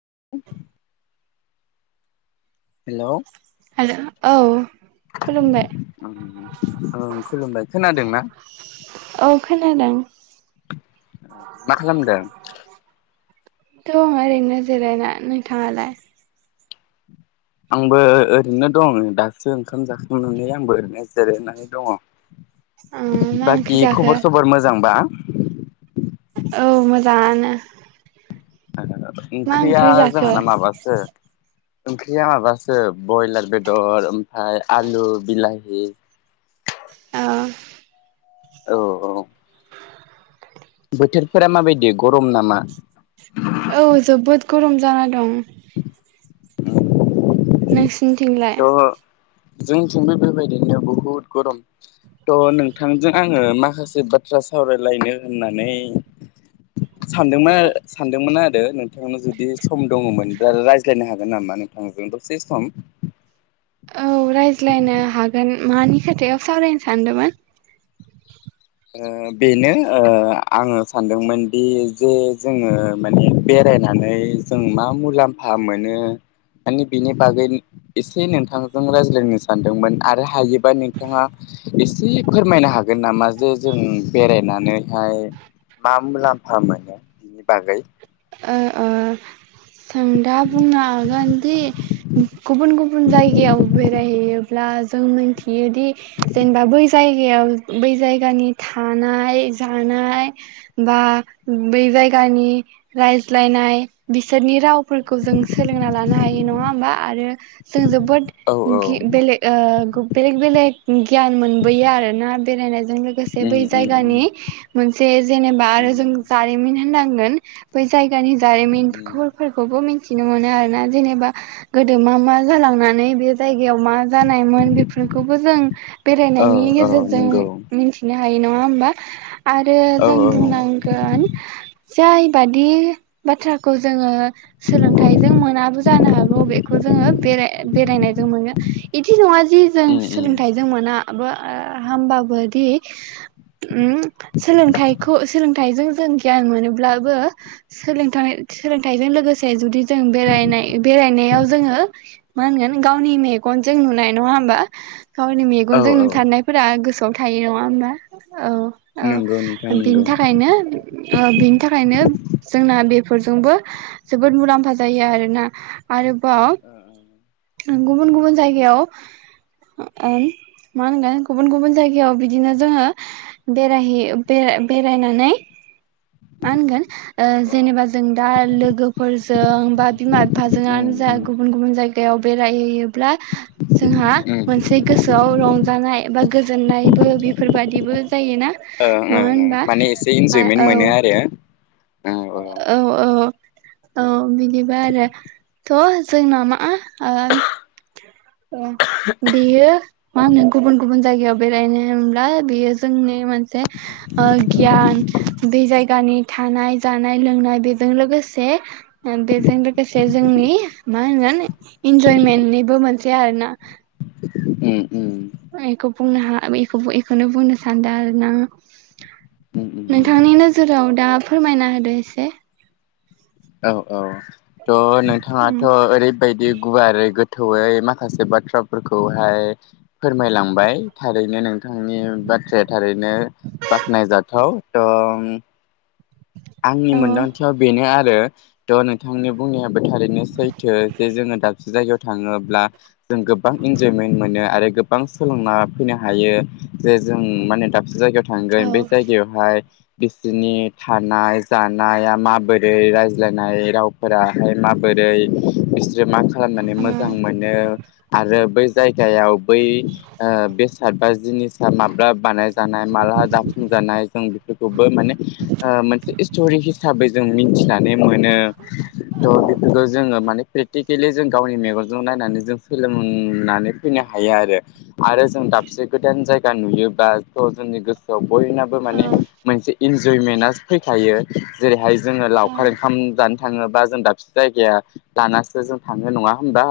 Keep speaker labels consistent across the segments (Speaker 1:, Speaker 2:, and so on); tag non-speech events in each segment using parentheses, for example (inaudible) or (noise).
Speaker 1: (unintelligible) Hello
Speaker 2: हेल औ। खुलुमबाय
Speaker 1: ओं खुलुमबाय खोनादोंना।
Speaker 2: औ खोनादों
Speaker 1: मा खालामदों।
Speaker 2: दं ओरैनो जिरायना नोंथाङालाय।
Speaker 1: आंबो ओ ओरैनो दं दासो ओंखाम जाखांनानै आंबो ओरैनो जिरायनानै
Speaker 2: ओ
Speaker 1: दङ।
Speaker 2: मा ओंख्रि
Speaker 1: बाखि
Speaker 2: जाखो
Speaker 1: खबर सबर मोजांबा?
Speaker 2: औ मोजाङानो। मा
Speaker 1: ओंख्रिया
Speaker 2: ओंख्रि जाखो
Speaker 1: जोंहाना माबासो ओंख्रिया माबासो बयलार बेदर ओमफाय आलु बिलाहि।
Speaker 2: ओ
Speaker 1: औ औ बोथोरफोरा माबायदि गरम नामा?
Speaker 2: औ जोबोद गरम जाना दं।
Speaker 1: (inaudible)
Speaker 2: नोंस थिंलाय।
Speaker 1: जोंथिबो बेबायदिनो बहुद गरम थ' नोंथांजों आङो माखासे बाथ्रा सावरायलायनो होननानै सानदोंमोन सानदोंमोन आरो नोंथांनो जुदि सम दङमोनब्ला रायज्लायनो हागोन नामा नोंथांजों दसे सम।
Speaker 2: औ रायज्लायनो हागोन मानि खोथायाव सावरायनो सानदोमोन।
Speaker 1: ओ बेनो आङो सानदोंमोन दि जे जोङो माने बेरायनानै जों मा मुलाम्फा मोनो माने बिनि बागै एसे नोंथांजों रायज्लायनो सानदोंमोन आरो हायोबा नोंथाङा एसे फोरमायनो हागोन नामा जे जों बेरायनानैहाय मा मुलाम्फा मोनो बिनि बागै।
Speaker 2: आं दा बुंनो हागोनदि गुबुन -गुबुन जायगायाव बेरायहैयोब्ला जों मोन्थि योदि जेनबा बै जाय (unintelligible) बै जायगानि थानाय जानाय बा बै जायगानि रायज्लायनाय बिसोरनि राव फोरखौ जों सोलोंना लानो हायो नङा होमबा आरो जों जोब बोद
Speaker 1: औ औ
Speaker 2: गि बेल ओ बेलेग- बेलेग गियान मोनबोयो आरोना बेरायनाय जों लोगोसे
Speaker 1: उम
Speaker 2: बै
Speaker 1: उम
Speaker 2: जायगानि मोनसे जेनेबा
Speaker 1: उम
Speaker 2: आरो जों जारिमिन हो होनांगोन ब जायगानि
Speaker 1: उम
Speaker 2: जारिमिन
Speaker 1: उम
Speaker 2: खर फोर खौ मिथिनो मोनो आरोना जेनेबा गोदो मा मा जालांनानै बेयो जायग जायगायाव मा जानायमोन बेफोरखौबो जों
Speaker 1: औ
Speaker 2: बेरायनायनि
Speaker 1: औ
Speaker 2: गेजेरजों
Speaker 1: नंगौ
Speaker 2: मिथिनो फाय नङा होमबा? आरो
Speaker 1: औ
Speaker 2: जों
Speaker 1: औ
Speaker 2: बुंनांगोन। जाय बादि बाथ्राखौ जोङो सोलोंथाइजों मोनाबो जानो हाग बेखौ जोङो बे बेरायनाय जों मोनो बिदि नङा जे जि जों
Speaker 1: उम उम
Speaker 2: सोलोंथाइजों मोना बोआ बो हामबाबोदि उम सोलोंथायखौ सोलों सोलोंथायजों गियान मोनोलब्लाबो सोलोंथ सोलोंथाय जों लोगोसे थाय जुदि जों बेरायनाय बेरायनायाव जोङो। मा होनगोन गावनि मेगनजों नुनाय नङा होमबा गावनि
Speaker 1: औ
Speaker 2: मेगनजों
Speaker 1: औ
Speaker 2: नुथारनायनायफोरा गोसो गाव थायो नङा होमबा। औ औ
Speaker 1: नंगौ नोंथां नंगौ
Speaker 2: बिनि थाखायनो ओ बिनि थाखायनो जोंना बे फोरजोंबो जोबोद मुलाम्फा जायो आरोना आरो बाव गुबुन गुबुन जायगायाव ओ मा होनगोन गुबुन गुबुन जायगायाव बिदिनो जोङो बेरायहैयो बेरायनानै मा होनगोन ओ
Speaker 1: औ औ
Speaker 2: जेनेबा जों दा लोगो जों बा बिमा
Speaker 1: उम
Speaker 2: बिफाजोंङानो जा
Speaker 1: उम
Speaker 2: गुबुन गुबुन जायगा बेयाव बेरायहैयो ब्ला जोंहा
Speaker 1: उम
Speaker 2: मोनसे गोसोआव रंजानाय बा गोजोननायबो बेफोरबादिबो जायोना
Speaker 1: ओं
Speaker 2: नङा
Speaker 1: ओं ओं
Speaker 2: होनबा
Speaker 1: माने एसे इन्जयमेन्ट
Speaker 2: औ
Speaker 1: मोनो आरो
Speaker 2: औ औ अ बि बिबा आरो थ जों नामा ओ ओ बेयो मानो गुबुन गुबन जायगायाव बेरायनो होमब्ला बेयो जोंनि मोनसे ओ गियान बे जायगानि थानाय जानाय लोंनाय बेजों लोगोसे बेजों लोगोसे जोंनि मा होनगोन इन्जयमेन्टनिबो मोन से आरो ना
Speaker 1: उम उम
Speaker 2: आं एखौ बुंनो हा बेखौबो इखौनो बुंनो सानदों आरो ना।
Speaker 1: उम उम उम
Speaker 2: नोंथांनि नोजोराव दा फोरमायना होदो एसे।
Speaker 1: औ औ थ'
Speaker 2: औ
Speaker 1: नोंथाङाथ' ओरैबायदि गुवारै गोथौयै मा माखासे बाथ्राफोरखौहाय फोरमायलांबाय थारैनो नों थांनि बाथ्राया थारैनो बाख्नायजाथाव। दं आंनि
Speaker 2: औ
Speaker 1: मोनदांथियाव बेनो आरो थ' नोंथांनि बुंनायाबो थारैनो सैथो जे जोङो दाबसे जायगायाव थाङोब्ला जों गोबां इन्जयमेन्ट मोनो आरो गोबां सोलोंना फैनो हायो जे जों माने दाबसे जायगायाव थांगोन
Speaker 2: औ
Speaker 1: बे जायगायावहाय बेसेनि था नाय जानाया माबोरै रायज्लायनाय रावफोराहाय माबोरै जे मा खालामनानै
Speaker 2: औ
Speaker 1: मोजां मोनो आरो बै जायगायाव बै ओ बेसाद बा जिनिसा माब्ला बानायजानाय माला दाफुंजानाय जों बेफोरखौ बो माने इसटरि हिसाबै जों मोनथिनानै मोनो थ बेफोरखौ जोङो माने गेलि जों गावनि मेगनजों नायनानै जों सोलोंनानै फैनो हायो आरो आरो जों दाबसे गोदान जायगा नुयोबा थ' जोंनि गोसोआव बयनाबो
Speaker 2: औ
Speaker 1: माने मोनसे (unintelligible) जयमेना फैखायो जेरैहाय जोङो लावखार ओंखाम जानो थाङोबा जों दाबसे जायगाया लानासो जों थाङो नङा होमबा?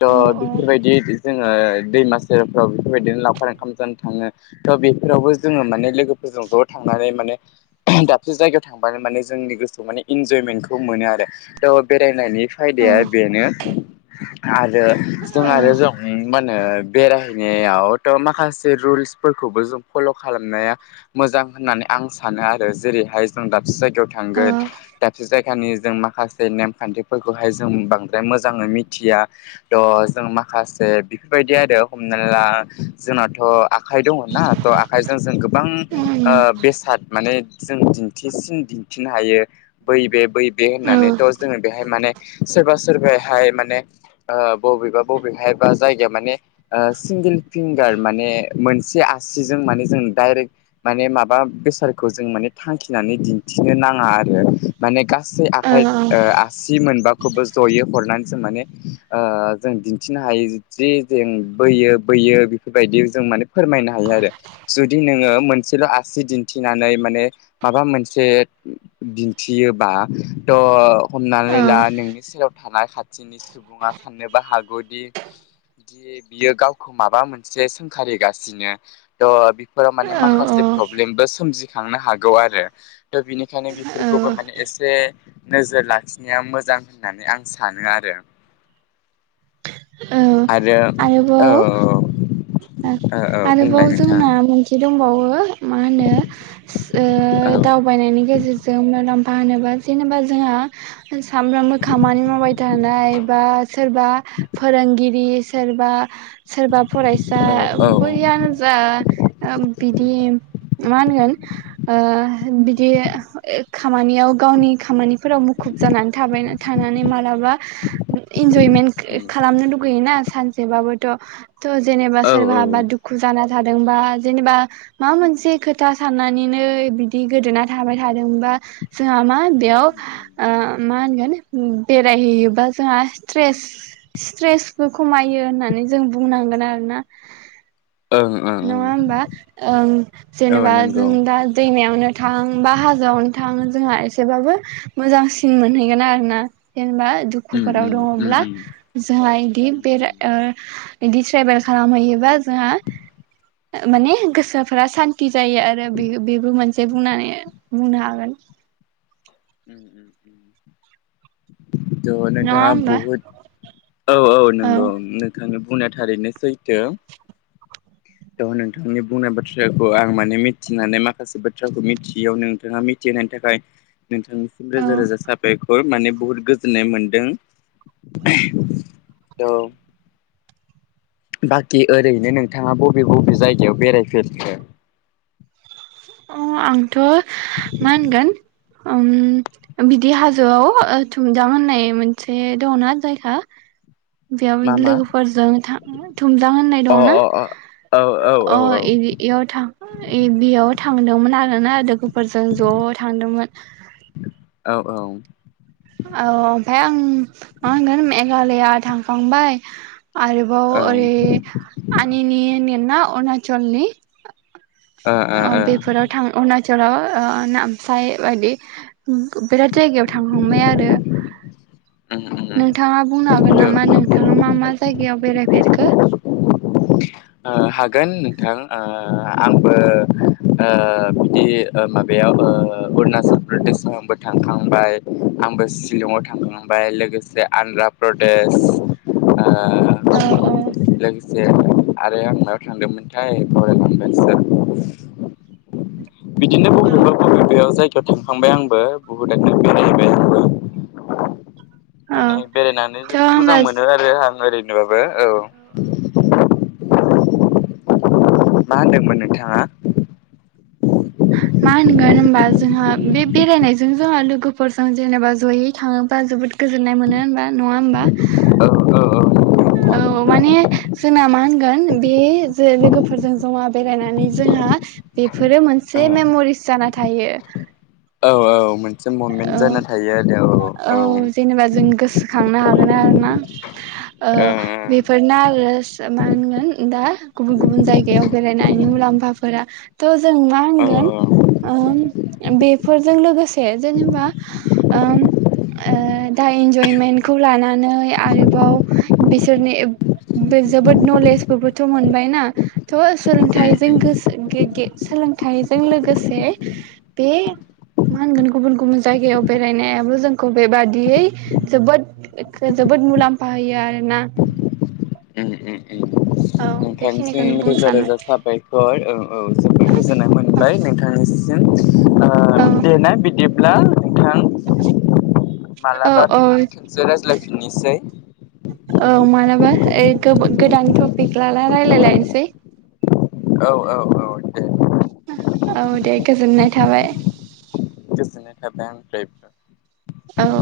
Speaker 1: द
Speaker 2: औ
Speaker 1: बेफोरबायदि जोङो दैमा सेरफ्राव बेफोरबायदिनो लावखार ओंखाम जानो थाङो थ' बेफोरावबो जोङो माने लोगोफोरजों ज' थांनानै माने दाबसे जायगायाव थांबानो माने जोंनि गोसोआव माने इन्जयमेन्टखौ मोनो आरो थ' बेरायनायनि फायदाया बेनो (unintelligible) ओ जों आरो जों मा होनो बेरायहैनायाव त माखासे रुल्सफोरखौबो जों फल खालामनाया मोजां होननानै आं सानो आ जेरैहाय जों दा से जायगायाव थांगोन दाबसे जायगायाव भानि जों माखासे नेमखान्थिफोरखौहाय जों बांद्राय मोजाङै मिथिया थह जों माखासे बेफोरबायदि आरो हमना ला जोंनाथ' आखाइ दङ ना थ आखाइजों जों गोबां
Speaker 2: औ
Speaker 1: ओ बेसाद माने जों दिन्थिसिन दिन्थिनो हायो बै बे बै बे
Speaker 2: औ औ
Speaker 1: होननानैथ जोङो बेहाय माने सोरबा सोरबायाहाय माने ओ बबेबा बबेहाय बा जायगाया माने ओ सिंगेल फिंक गार माने मोनसे आसिजों माने जों डायरेक्ट माने माबा बेसादखौ जों माने थांखिनानै दिन्थिनो नाङा आरो माने गा सै
Speaker 2: औ
Speaker 1: आखाइ आसि मोनबाखौबो जयै हरनानै जों माने ओ जों दिन्थिनो हायो जे जों बोयो बोयो बेफोरबायदि जों माने फोरमायनो हायो आरो जुदि नोङो मोनसेल' आसि दिन्थिनानै माने माबा मोनसे दिन्थियोबा थ'
Speaker 2: औ
Speaker 1: हमनानै ला नोंनि सेराव थानाय खाथि थिनि सुबुङा साननोबो हागौदि दि बियो गावखौ माबा मोनसे सोंखारिगासिनो थ' फोराव माने माखासे
Speaker 2: औ
Speaker 1: प्रब्लेमबो सोमजि थांनो हागोन गौ आरो थ बिनिखायनो
Speaker 2: औ
Speaker 1: बेफोरखौबो माने एसे नोजोर लाखिनाया मोजां होननानै आं सानो आरो।
Speaker 2: औ
Speaker 1: आरो औ
Speaker 2: आरोबाव
Speaker 1: औ औ
Speaker 2: आरोबाव
Speaker 1: बुंलाय नोंथां
Speaker 2: जोंना मोनसे दंबावो वो मा होनो ओ
Speaker 1: औ
Speaker 2: दावबायनायनि गेजेरजों मुलाम्फा मा होनोबा जेनेबा जोंहा सामफ्रामबो खामानि मावबाय थानाय बा सोरबा फोरोंगिरि सोरबा सोरबा फरायसा
Speaker 1: औ औ
Speaker 2: बैयानो जा ओ बिदि मा होनगोन ओ बिदि ए खामानियाव गावनि खामानिफोराव मुखुब जानानै थाबाय थानानै मान लाबा इनजयमेन्ट खालामनो लुगैयोना सानसेबाबोथ' थ' जेनेबा सोरबाबा
Speaker 1: ओं
Speaker 2: दुखु जाना थादोंबा जेनेबा माबा मोनसे खोथा साननानैनो बिदि गोदोना थाबाय थादोंबा जोंहा मा बेयाव ओ मा होनो बेरायहैयोबा जोंहा स्ट्रेस स्ट्रेसबो खमायो होननानै जों बुंनांगोन आरो ना ।
Speaker 1: ओं
Speaker 2: नङा
Speaker 1: ओं
Speaker 2: होमबा ओं
Speaker 1: औ
Speaker 2: जेनेबा जों
Speaker 1: नंगौ
Speaker 2: दा दैमायावनो थां बा हाजोआवनो थाङो जोंहा एसेबाबो मोजांसिन मोनहैगोन आरो ना जेनेबा
Speaker 1: उम
Speaker 2: दुखुफोराव
Speaker 1: उम उम
Speaker 2: दङब्ला
Speaker 1: उम
Speaker 2: जाहा इदि
Speaker 1: उम
Speaker 2: बेरा ओ बिदि ट्रेभेल खालामहैयोबा जोंहा माने गोसोफोरा सान्ति जायो आरो बे-बेबो मोनसे बुंनानै बुंनो हागोन।
Speaker 1: उम उम उम थ'
Speaker 2: नङा
Speaker 1: नोंथाङा
Speaker 2: होमबा
Speaker 1: बहुद औ औ नंगौ नोंथां, बुंनाया थारैनो सैथो, त नोंथांनि बुंनाय बाथ्राखौ आं माने मिथिनानै माखासे बाथ्राखौ मिथियैयाव नोंथाङा मिथिहोनायनि थाखाय नोंथांनिसिम रोजा
Speaker 2: औ
Speaker 1: रोजा साबायखर माने बुहुद गोजोननाय मोनदों। त बाखि ओरैनो नोंथाङा बबे बबे जायगायाव बेरायफेरखो?
Speaker 2: अ आंथ' मानगोन उम बिदि हाजोआव थुमदाम होननाय मोनसे दङना जायगा बेयाव
Speaker 1: मा मा
Speaker 2: लोगोफोरजों था थुमजां होननाय
Speaker 1: अ
Speaker 2: दङना
Speaker 1: अ अ औ औ औ
Speaker 2: अ
Speaker 1: औ औ
Speaker 2: इबि इयाव था इ बेयाव थांदोंमोन आरोना लोगोफोरजों ज' थांदोंमोन ।
Speaker 1: औ औ।
Speaker 2: औ ओमफाय आं मा होनगोन मेघालया थांखांबाय, आरोबाव ओरै आनिनि ना अरुणाचलनि ओ बेफोराव थां अरुना चलाव अ नामसाय बायदि बिराद जायगायाव थांहांबाय आरो
Speaker 1: उम
Speaker 2: नोंथाङा बुंनो हागोन
Speaker 1: उम
Speaker 2: नामा नोंथाङा मा मा जायगायाव बेरायफेरखो।
Speaker 1: ओ हागोन नोंथां आ आंबो ओ बिदि माबायाव ओ अरुणाचल प्रदेशआव आंबो थांखांबाय आंबो शिलंआव थांखांबाय लोगोसे आन्ध्रा प्रदेश, आ
Speaker 2: औ औ
Speaker 1: लोगोसे दे। आरो आं मायाव थांदोंमोनथाय बावलाय लांबायसो। बिदिनो
Speaker 2: औ
Speaker 1: बबेबा बबेबायाव जायो थांखांबाय आंबो बुहुदनो बेरायहैबाय आंबो, माने बेरायनानै
Speaker 2: थ'
Speaker 1: जोबोद मोजां
Speaker 2: होमबा
Speaker 1: मोनो
Speaker 2: औ
Speaker 1: आरो आं ओरै औ। मा होनदोंमोन नोंथाङा?
Speaker 2: मा होनगोन होमबा जोंहा बे बेरायनायजों जोंहा लोगोफोरजों जेनेबा जयै थाङोबा जोबोद, गोजोन्नाय मोनो होनबा नङा होमबा,
Speaker 1: औ औ औ नंगौ
Speaker 2: औ माने जोंना मा होनगोन बे जे लोगोफोरजों जमा बेरायनानै जोंहा बे फोरो
Speaker 1: नोंथां
Speaker 2: मोनसे
Speaker 1: औ
Speaker 2: मेम'रिस जाना थायो
Speaker 1: औ औ मोन जों मुभमेन्ट
Speaker 2: औ
Speaker 1: जाना थायो आरो
Speaker 2: औ जेनेबा जों गोसोखांनो हागोन आरो ना ओ
Speaker 1: औ
Speaker 2: बेफोरनो आरो मा होनगोन दा गुबुन गुबुन जायगायाव बेरायनायनि मुलाम्फाफोरा थ जों मा
Speaker 1: औ
Speaker 2: होनगोन ओं बेफोरजों लोगोसे जेनेबा ओम ओ दा इन्जयमेन्टखौ लानानै आरोबाव बिसोरनि एब जोबोद नलेजबोबोथ' मोनबायना थ' सोलोंथाइजोंसो गोसो गे-गे सोलोंथाइजों लोगोसे बे मा होनगोन गुबुन गुबुन जायगायाव बेरायनायाबो जोंखौ बेबादियै जोबोद खो- जोबोद मुलाम्फा होयो आरोना। औ
Speaker 1: नोंथांसिम
Speaker 2: बेखिनिखौनो बुंनो
Speaker 1: रोजा
Speaker 2: सानो
Speaker 1: रोजा साबायखर ओ औ जोबोद गोजोननाय मोनबाय नोंथांनिसि जों ओ
Speaker 2: औ
Speaker 1: दे ना बिदि ब्ला नोंथां।
Speaker 2: औ
Speaker 1: मालाबा
Speaker 2: औ
Speaker 1: फिन खिनसे रायज्लायफिननोसै
Speaker 2: औ मालाबा ओइ गोब गोदान टपिक लाला रायलायलायनोसै
Speaker 1: औ औ औ दे
Speaker 2: औ दे गोजोननाय थाबाय
Speaker 1: जायफ्रा
Speaker 2: औ